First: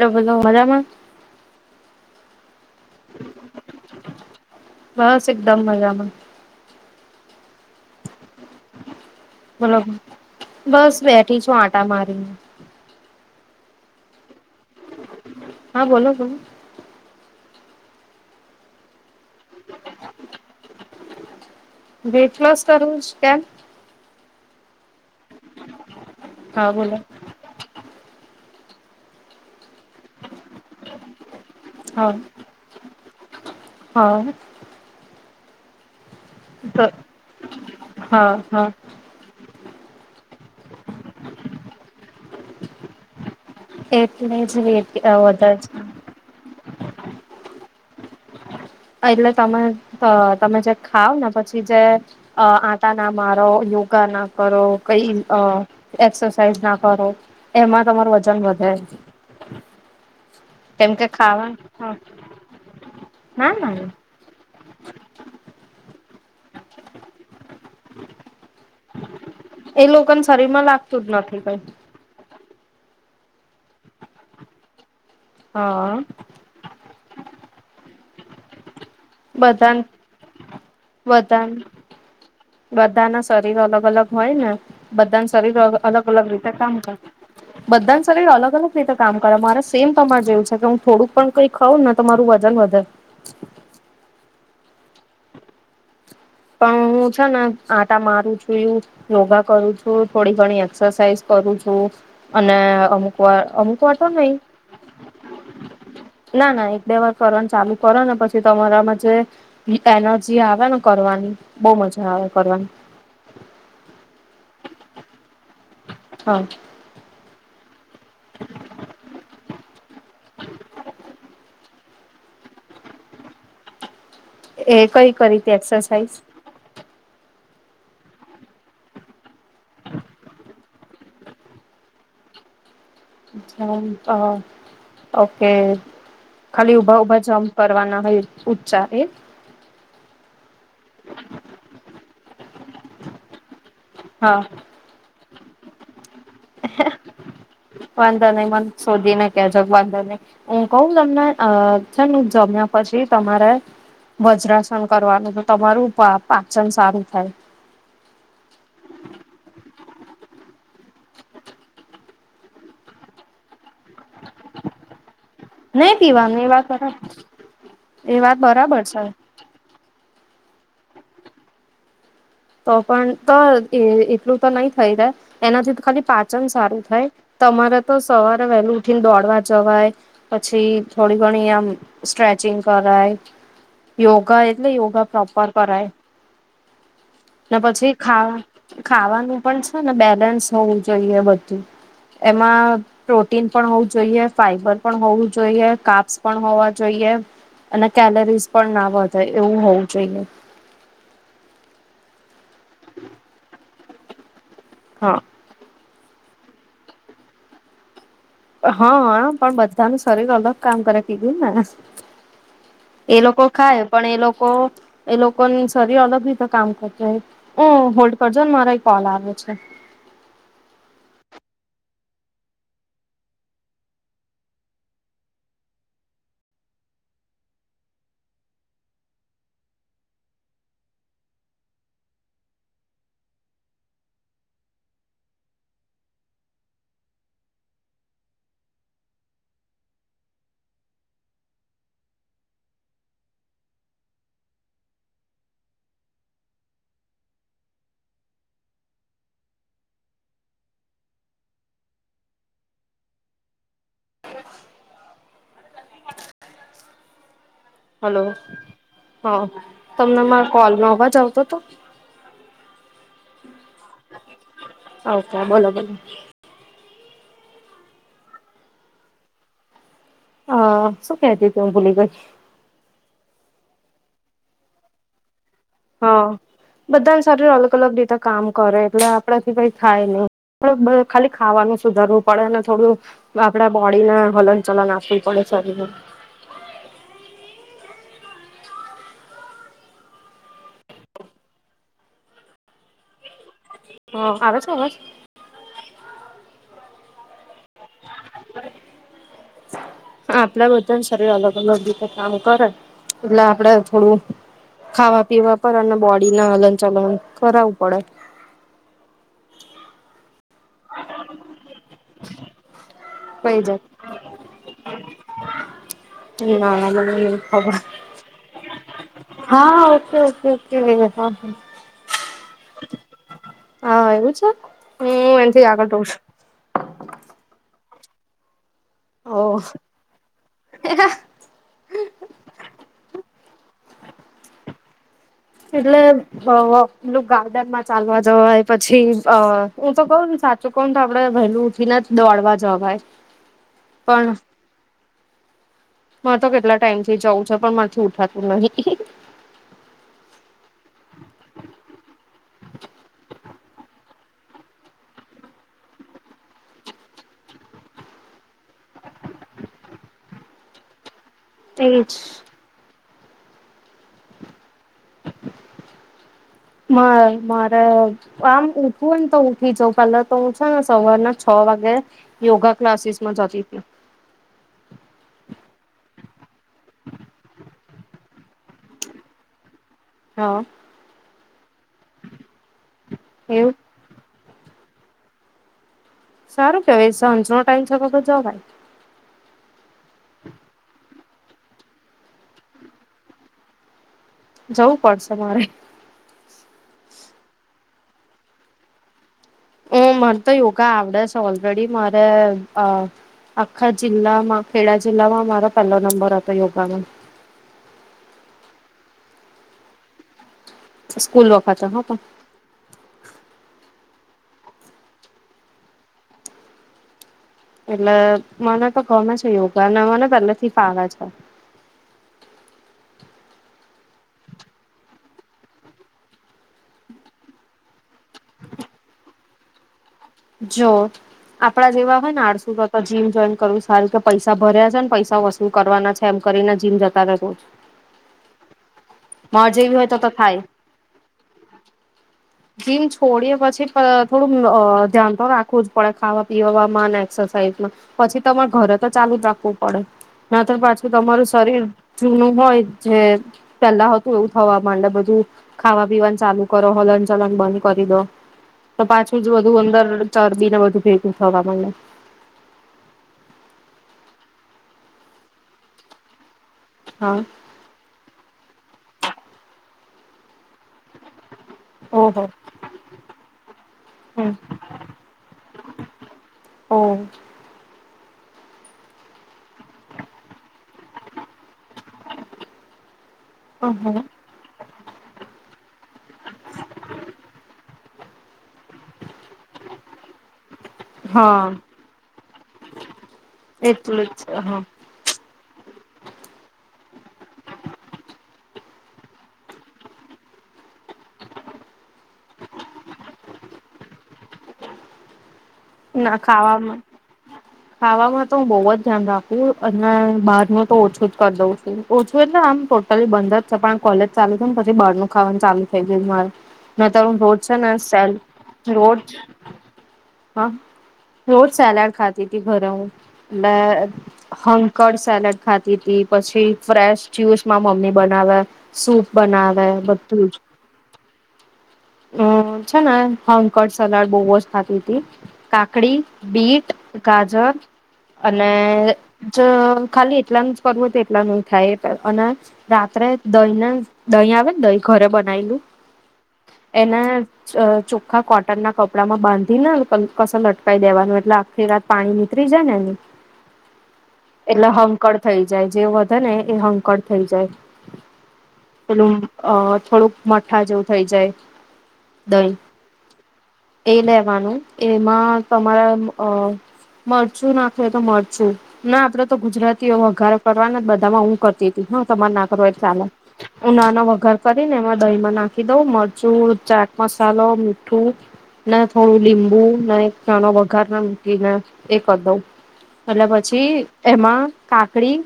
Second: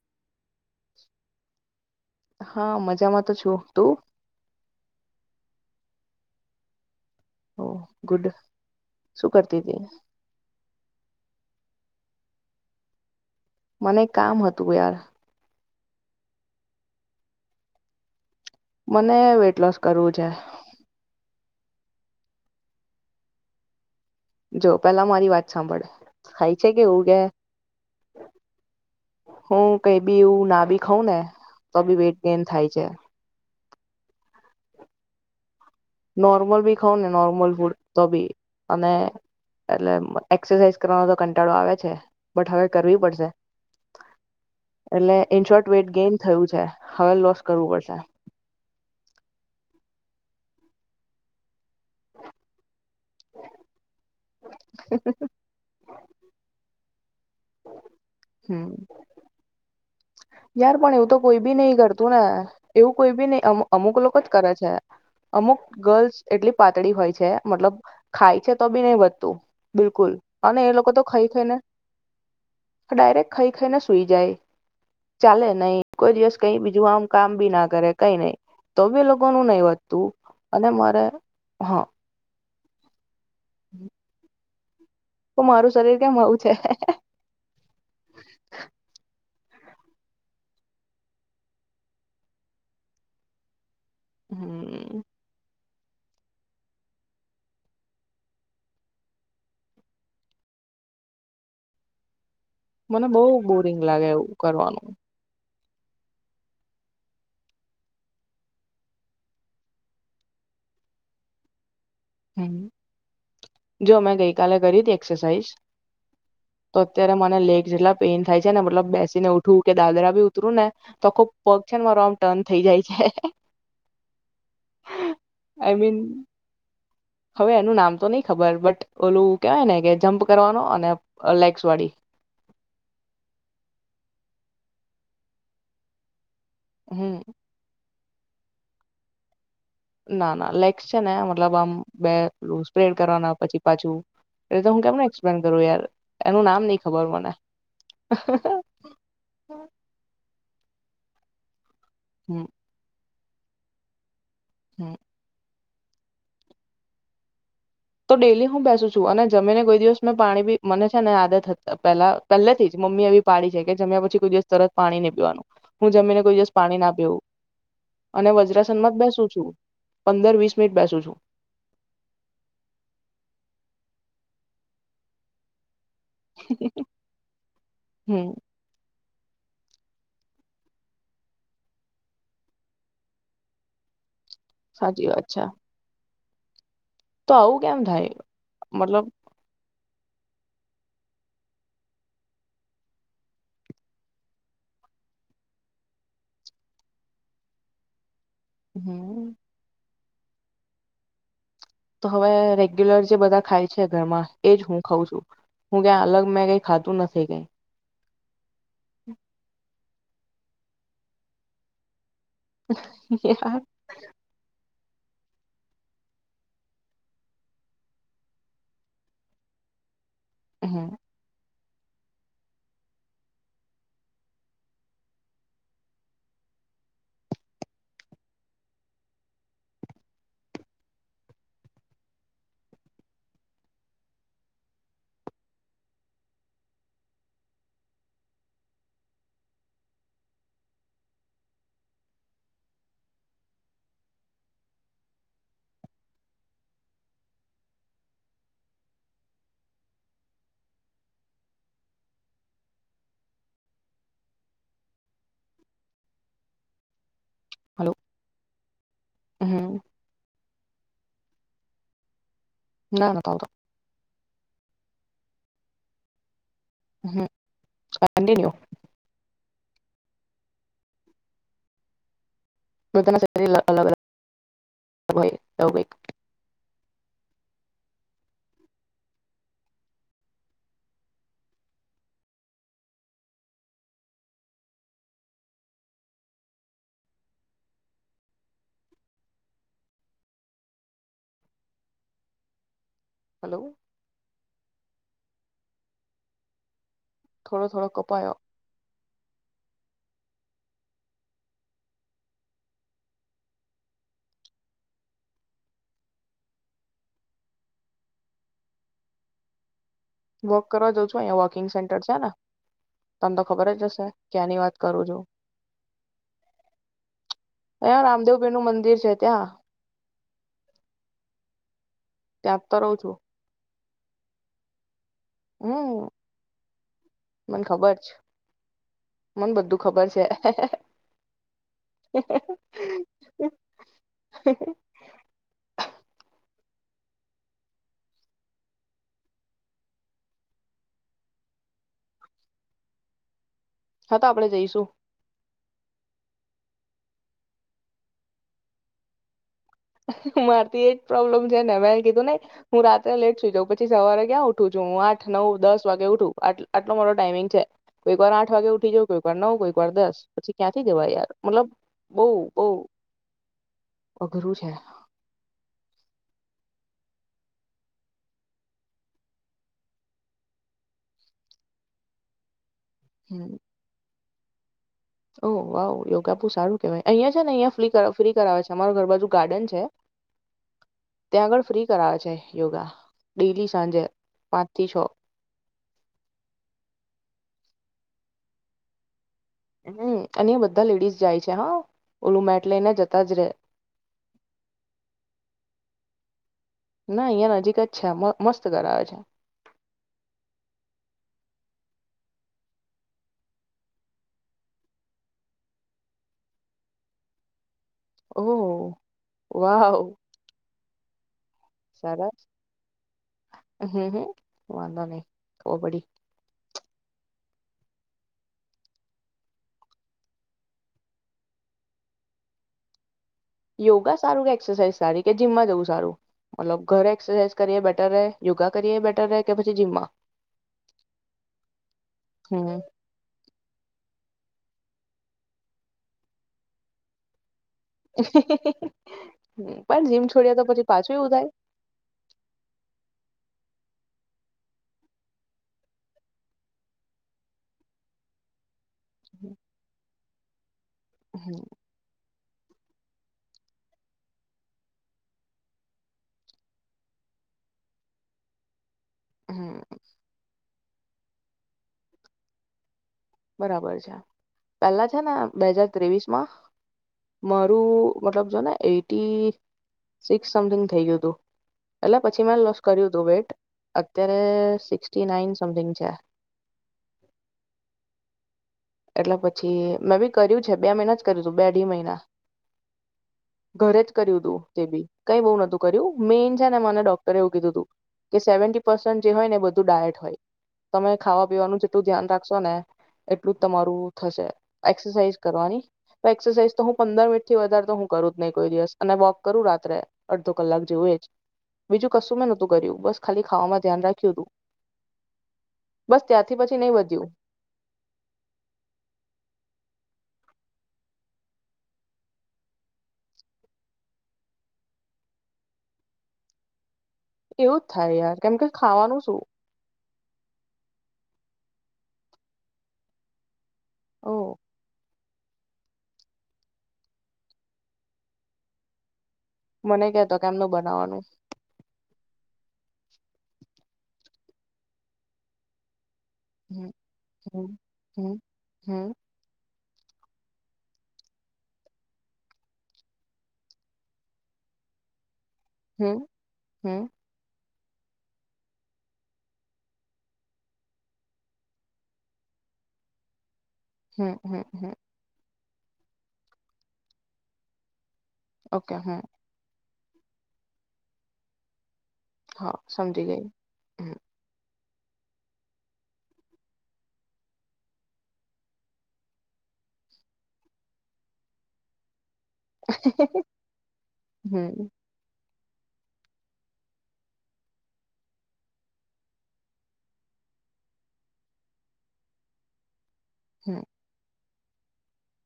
લગન હા મજામાં તો છું. તું? બસ એકદમ મજામાં. ઓહ! ગુડ. શું કરતી હતી મતલબ બસ બેઠી છું. આટ ટા મારું. મને એક કામ હતું યાર. હા બોલો-બોલો. મને વેઇટલોસ કરવું છે. વેટલોસ કરવું છ કેમ? જો પેલા મારી વાત સાંભળ, ખાય હા છે કે બોલો હુગે હું કઈ બી એવું ના બી ખઉં ને તો બી હા વેઇટ ગેન થાય છે. હા. નોર્મલ બી તો ખાઉ ને નોર્મલ ફૂડ તો હા બી હા અને એટલે અમ્મ એક્સરસાઇઝ કરવાનો તો કંટાળો આવે છે, બટ હવે કરવી પડશે. એટલે જ વેટ એટલે અહ ઇન વધાર શોર્ટ છે. વેઇટ ગેઇન થયું છે હવે લોસ કરવું પડશે. એટલે તમે તો તમે જે ખાવ ને પછી જે અહ આ આના મારો યોગા ના કરો કઈ અહ એક્સરસાઇઝ ના કરો એમાં તમારું વજન હમ વધે. યાર પણ કેમકે એવું તો કોઈ બી નઈ ખાવા કરતું ને. એવું કોઈ બી ના અમુક ના અમુક લોકો જ કરે છે અમુક ગર્લ્સ એટલી પાતળી હોય છે મતલબ ખાય છે તો બી નહી વધતું. એ બિલકુલ લોકોને શરીર અને માં એ લોકો તો લાગતું જ ખાઈ નથી ખાઈને કઈ. ડાયરેક્ટ ખઈ ખઈને સૂઈ જાય એ. ચાલે નઈ હા કોઈ દિવસ કઈ બીજું આમ કામ બી ના કરે. કઈ નહી. તો ભી એ લોકો નું નહીં બધા વધતું અને મારે હા બધા ના શરીર અલગ-અલગ હોય ને? બધા તો શરીર મારું અગ કેમ અલગ-અલગ આવું રીતે છે કામ કરે બધા શરીર અલગ-અલગ રીતે કામ કઅ મારે એમ તમારે જેવું છે કે હું થોડુંક પણ કઈ ખાઉં ને તો મારું વજન વધે. હમ્મ. પણ હું છે ને આટા મારું છું, યોગા કરું છું, થોડી ઘણી એક્સરસાઇઝ કરું છું અને મને અમુક બહુ વાર અમુક બોરિંગ વાર તો લાગે એવું નહી કરવાનું ના ના એક બે વાર કરવાનું ચાલુ કરો ને પછી તમારામાં જે ની એનર્જી આવે ને કરવાની બહુ મજા આવે હમ્મ, કરવાની જો મેં ગઈ કાલે કરી તી એક્સરસાઇઝ હા તો અત્યારે મેં ના લેગજ જેટલા પેઇન થાય છે ને મતલબ બેસીને ઉઠવું કે દાદરા ભી ઉતરું ને તો ખુબ પગ છે ને મારો આમ ટર્ન થઈ જાય છે. એ કઈ કરીઈ તે આઈ મીન એક્સરસાઇઝ. હવે એનું નામ તો નહી ખબર બટ ઓલું કેહેવાય ને કે જમ્પ કરવાનો અને લેગ્સ વાળી. અ ઓકે. ખાલી ઊભા હમ ઊભા જમ્પ કરવાના હોય. ઉંચા એ ના ના લાઇકસ છે ને મતલબ આમ બે એ સ્પ્રેડ કરવાના પછી. [unintelligible] બંધ કરો યાર. એનું નામ નહી ખબર મને વંદો નહી મને શોધીને કે જો વંદો નહી હું. કઉ તમને અ છે ને હમ જમ્યા પછી તમારે. વજ્રાસન હમ કરવાનું. તમારું પા પાચન સારું થાય. તો ડેલી હું બેસું છું અને જમીને કોઈ દિવસ મેં પાણી મને છે ને આદત હતા પેલા પહેલેથી જ મમ્મી એવી પાડી છે કે જમ્યા પછી કોઈ દિવસ તરત પાણી નહી પીવાનું. હું નહી જમીને કોઈ પીવાનું એ દિવસ વાત પાણી બરાબર ના પીઉ એ અને વાત બરાબર વજ્રાસનમાં જ છે બેસું છું પંદર વીસ મિટ બેસું છું. તો પણ તો એ એટલું તો નહી થઈ રે એનાથી તો ખાલી પાચન સારું થાય તમારે તો હમ સવારે વહેલું ઉઠીને દોડ દોડવા જવાય પછી થોડી ઘણી આમ સ્ટ્રેચિંગ કરાય યોગ યોગા એટલે યોગા સાચી વાત છે પ્રોપર કરાય. તો ને આવું કેમ પછી થાય ખા મતલબ ખાવાનું પણ હન બેલેન્સ હોવું જોઈએ બધું એમાં પ્રોટીન પણ હોવું જોઈએ ફાઈબર પણ હોવું જોઈએ કાપ્સ પણ હોવા જોઈએ અને કેલરીઝ પણ ના વધાય હમ એવું હોવુ જઈને તો હવે રેગ્યુલર જે બધા ખાય છે ઘરમાં એજ હું ખઉં હા છું. હું ક્યાં અલગ મેં ખાધુ નથી કઈ. હા આમ પણ બધ તાનું શરીર અલગ કામ કરે કીધું ને મે એ લોકો ખાય પણ એ લોકો એ લોકોની શરીર અલગ રીતે કામ કરતી હો હ હોલ્ડ કરજો ને મારા એક કોલ આવે છે. હમ્મ. હલો હા હમ તમને મા કોલ નો અવાજ આવતો તો. ના નતો આવતો. આવતો બોલો બેન. હમ્મ કંટીન્યુ. હા શું કેતી ત હું ભૂલી ગઈ. બધા ના શરીર અલગ અલગ હોય. એવું કઈક હ. બધાને શરીર અલગ અલગ રીતે કામ કરે એટલે આપણેથી કઈ થાય નહી ખાલી ખાવાનું સુધારવું પડે અને થોડું આપડા બોડીને હલન ચલન આપવું પડે શરીર હલો. હ આવે છે અવાજ. થોડા થોડો કપાયો. આપડ બધાને શરીર અલગ અલગ રીતે કામ કરે એટલે આપડે થોડું ખાવા પીવા પર અને બોડી ના હલન ચલન કરાવું પડે. વોક કરવા જો છો અહિયા વોકિંગ સેન્ટર છે ને. તમ તો કઈ ખબર જાય જ હશે ક્યાંની વાત કરું છું. ના ખબર અહીંયા રામદેવપીર નું મંદિર છે ત્યાં હા ઓછ ઓછ ઓછ ત્યાં તો રહું છું હા એવું છે હમ એથી આગળો હમ છ મને ખબર છે મને બધું ખબર છે એટલે પેલું ગાર્ડનમાં ચાલવા જવાય પછી હું તો કઉ ને સાચું કોણ તો આપડે વહેલું ઉઠીને દોડવા જવાય હા તો આપણેે જઈશું મા તો કેટલા ટાઈમથી જઉં છે પણ મામાંથી ઉઠાતું નહીિ મારે એ પ્રોબ્લેમ છે ને મેં કીધું ન હું રાત્રે લેટ સુઈ જાઉં પછી સવારે ક્યાં ઉઠું છું હું આઠ નવ દસ વાગે ઉઠું આટલો મારો ટાઈમિંગ છે કોઈક વાર આઠ વાગે ઉઠી જાઉં કોઈક વાર નવ કોઈક વાર દસ પછી ક્યાંથી [unintelligible] જવા યાર મતલબ એજ બહુ બહ અઘરું છે હ મારે આમ ઉઠવું ને તો ઉઠી જવ પેલા તો છેો ને સવારના છ વાગે યોગા ક્લાસીસ માં હમ જતી હતી ઓ વાવ યોગા બહુ સારું કેવાય અહિયાં છે ને અહિયાં ફ્રી કરાવે છે અમા ઘર બાજુ ગાર્ડન છે હા ત્યા આગળ ફ્રી કરાવે છે યોગા ડેલી એવું સાંજે પાચસો સારું કેવાય સાંજ નો ટાઈમ છે બ જ ભાઈ હમ અને એ બધા લેડીઝ જાય છે હા ઓલું મેટ લઈને જતા જ રહે જવું પડશે મારે ના અહિયાયા નજીક જ છે મસ્ત કર આવે છે હમ મને તો યોગા આવડે છે ઓલરેડી મારે આખા જિલ્લામાં ખેડા જિલ્લામાં મારો પહેલો નંબર હતો યોગામાં ઓહ વાહ સ્કૂલ વ પાાચા પણ હ હ વાા નહી ઓ બડી એટલે મને તો ગમે છે યોગાને મને પેલા થી ફાવે છે યોગા સારું કે એક્સરસા સારી કે જીમમાં જવું સારું મતલબ ઘરે એક્સરસાઝ કરીએ બેટર રહે યોગા કરીએ બ બેટર રહે કે પછી જીમ્મા જો આપડા જેવા હોય ને આડસુ હમ તો જીમ જોઈન કરવું સારું કે પૈસા ભર્યા છે ને પૈસા વસુલ કરવાના છે એમ કરીને જીમ જતા રહેજો [inaudible] પણ જીમ છોડ્યા તો પછી પાછું એવું થાય જીમ છોડીએે પછી થોડું ધ્યાન તો રાખવું જ પડે ખાવા પીવામાં એક્સરસાઇઝમાં પછી તમારે ઘરે તો ચાલુ જ રાખવું પડે ના તો. [unintelligible] તો તમારું હમ શરીર જૂનું... હોય જે પેલા હતું એવું થવા માંડે, બધું ખાવા પીવાનું ચાલુ કરો હલન... ચલન બંધ કરી દો. તો પાછું જ બધું હમ અંદર ચરબી ને બધું... ભેગું થવાનુંને. બરાબર છે પેલા છે ને બે હાજર ત્રેવીસ માં... હા મારું મતલબ જો ને એટી... સિક્સ... [unintelligible] થઈ ગ્યુ તુ, એટલે પછી ઓહો મેં લોસ કર્યુ તો વેઈટ અત્યારે હમ સીક્સ્ટી નાઈન સમથીંગ છે. ઓહ એટલે પછી મેં બી કર્યું છે બે મહિના જ કર્યું છે. બે અઢી મહિના ઘરે જ કર્યું તું તે બી કઈ બહુ નતું કર્યું મેન છે ને મને ડોક્ટરે એવું કીધું તું... કે સેવન્ટી પર્સન્ટ જે હોય ને બધું ડાયટ હોય. તમે ખાવા હા પીવાનું જેટલું ધ્યાન રાખશો ને એટ એટલું તમારું એટલું થશે જ હા એક્સરસાઇઝ કરવાની... એક્સરસાઇઝ તો હું પંદર મિનિટ થી વધારે તો હું કરું જ નહી, કોઈ દિવસ અને વોક કરું રાત્રે અડધો કલાક જેવું એ જ બીજું કશું મેં નોતું કર્યું બસ ખાલી ખાવામાં ધ્યાન રાખ્યુંતું. ના ખાવામાં ખાવામાં... તો હું બહુ જ ધ્યાન રાખું અને બહાર નું તો ઓછું જ કરી દઉં છું ઓછું એટલે આમ ટોટલી બંધ જ છે પણ કોલેજ ચાલુ છે ને પછી બહાર ન ખાવાનું ચાલુ થઈ જાય છે મારે. એવું જ થાય યાર કેમ કે ખાવાનું શું [unintelligible] રોજ સેલાડ ખાતી તી ઘરે હું. લે ઓ હેકર્સ... સેલેડ ખાતીતી પછી ફ્રેશ જ્યુસ મારી મમ્મી બનાવે, સૂપ. બનાવે મને કેતો કેમનું બનાવાનું. હમ છે ને હંકટ સલાડ બહુ જ ખાતીતી. કાકડી... હમ બીટ હમ ગાજર હમ અને હમ જ... ખાલી એટલા નું જ કરવું હોય તો એટલા નું ય થાય અને રાત્રે દહીને દહી આવે ને દહી ઘરે બ હમ હમ [unintelligible] એના. ચ ચોખ્ખા કોટનના કપડામાં બાંધીને. [unintelligible] કસે લટકાઈ દેવાનું એટલે આખી રાત પાણી નીતરી જાય ને એનું. હમ હમ એટલે હમ. હંકળ થઈ જાય જે વધે ને એ હંકડ થઈ જાય. ઓકે હમ ચલું અ. [unintelligible] થોડુંક મઠા જેવું થઈ જાય. દ હા સમજી ગઈ હમ એ લેવાનું. એમાં તમારા મરચું નાખે તો મરચું ના, આપડે તો ગુજરાતીઓ વઘારે કરવાના બધામાં. હું કરતી હતી હ. તમાર નાકો એ ચાલે, ઉના નો વઘાર હમ કરીને એમાં દહીમાં નાખ. એ તો મરચું, ચાટ મસાલો, મીઠું ને થોડું લીંબુ. બું, એક ચણો વઘાર ના મૂકીને, એક હતો. એટલે હમ પછી એમાં. કાકડી.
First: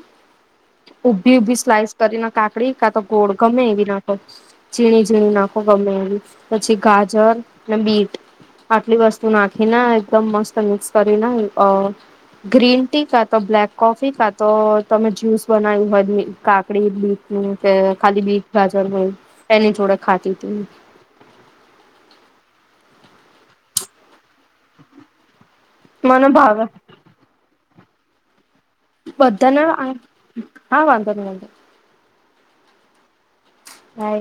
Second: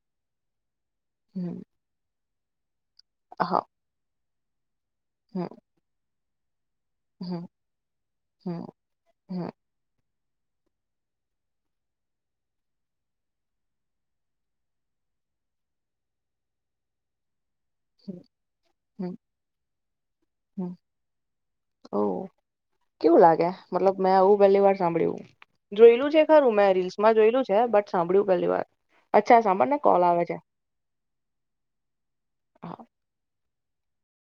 ઉભી ઉભી હમ સ્લાઇસ કરી નાખ. કાકડી કા તો. ગોળ હા ગમે બના તો ઝીણી ઝીણી હમ નાખો ગમે એવી. પછી ગાજર હમ અને બીટ હમ આટલી વસ્તુ. શું હમ નાખી ના. એકદમ મસ્ત મિક્સ કરીને ગ્રીન ટી કા તો બ્લેક કોફી કા તો તમે જ્યુસ બનાવ્યું હોય, કાકડી બીટની. કે ખાલી બીટ ગાજર હોય હમ એની જોડે ખાતી. હતી હમ, ઓ. કેવું લાગે! મતલબ મેં આવું પહેલી વાર સાંભળ્યું. જોયલું છે મને ખરું ભાવે મેં રીલ્સમાં જોયલું છે બટ. સાંભળ્યું પહેલી વાર. અચ્છા બધાને સાંભળ હા, ને વાંધો કોલ આવે છે નહી. વાંધો નહીં. હા. હ.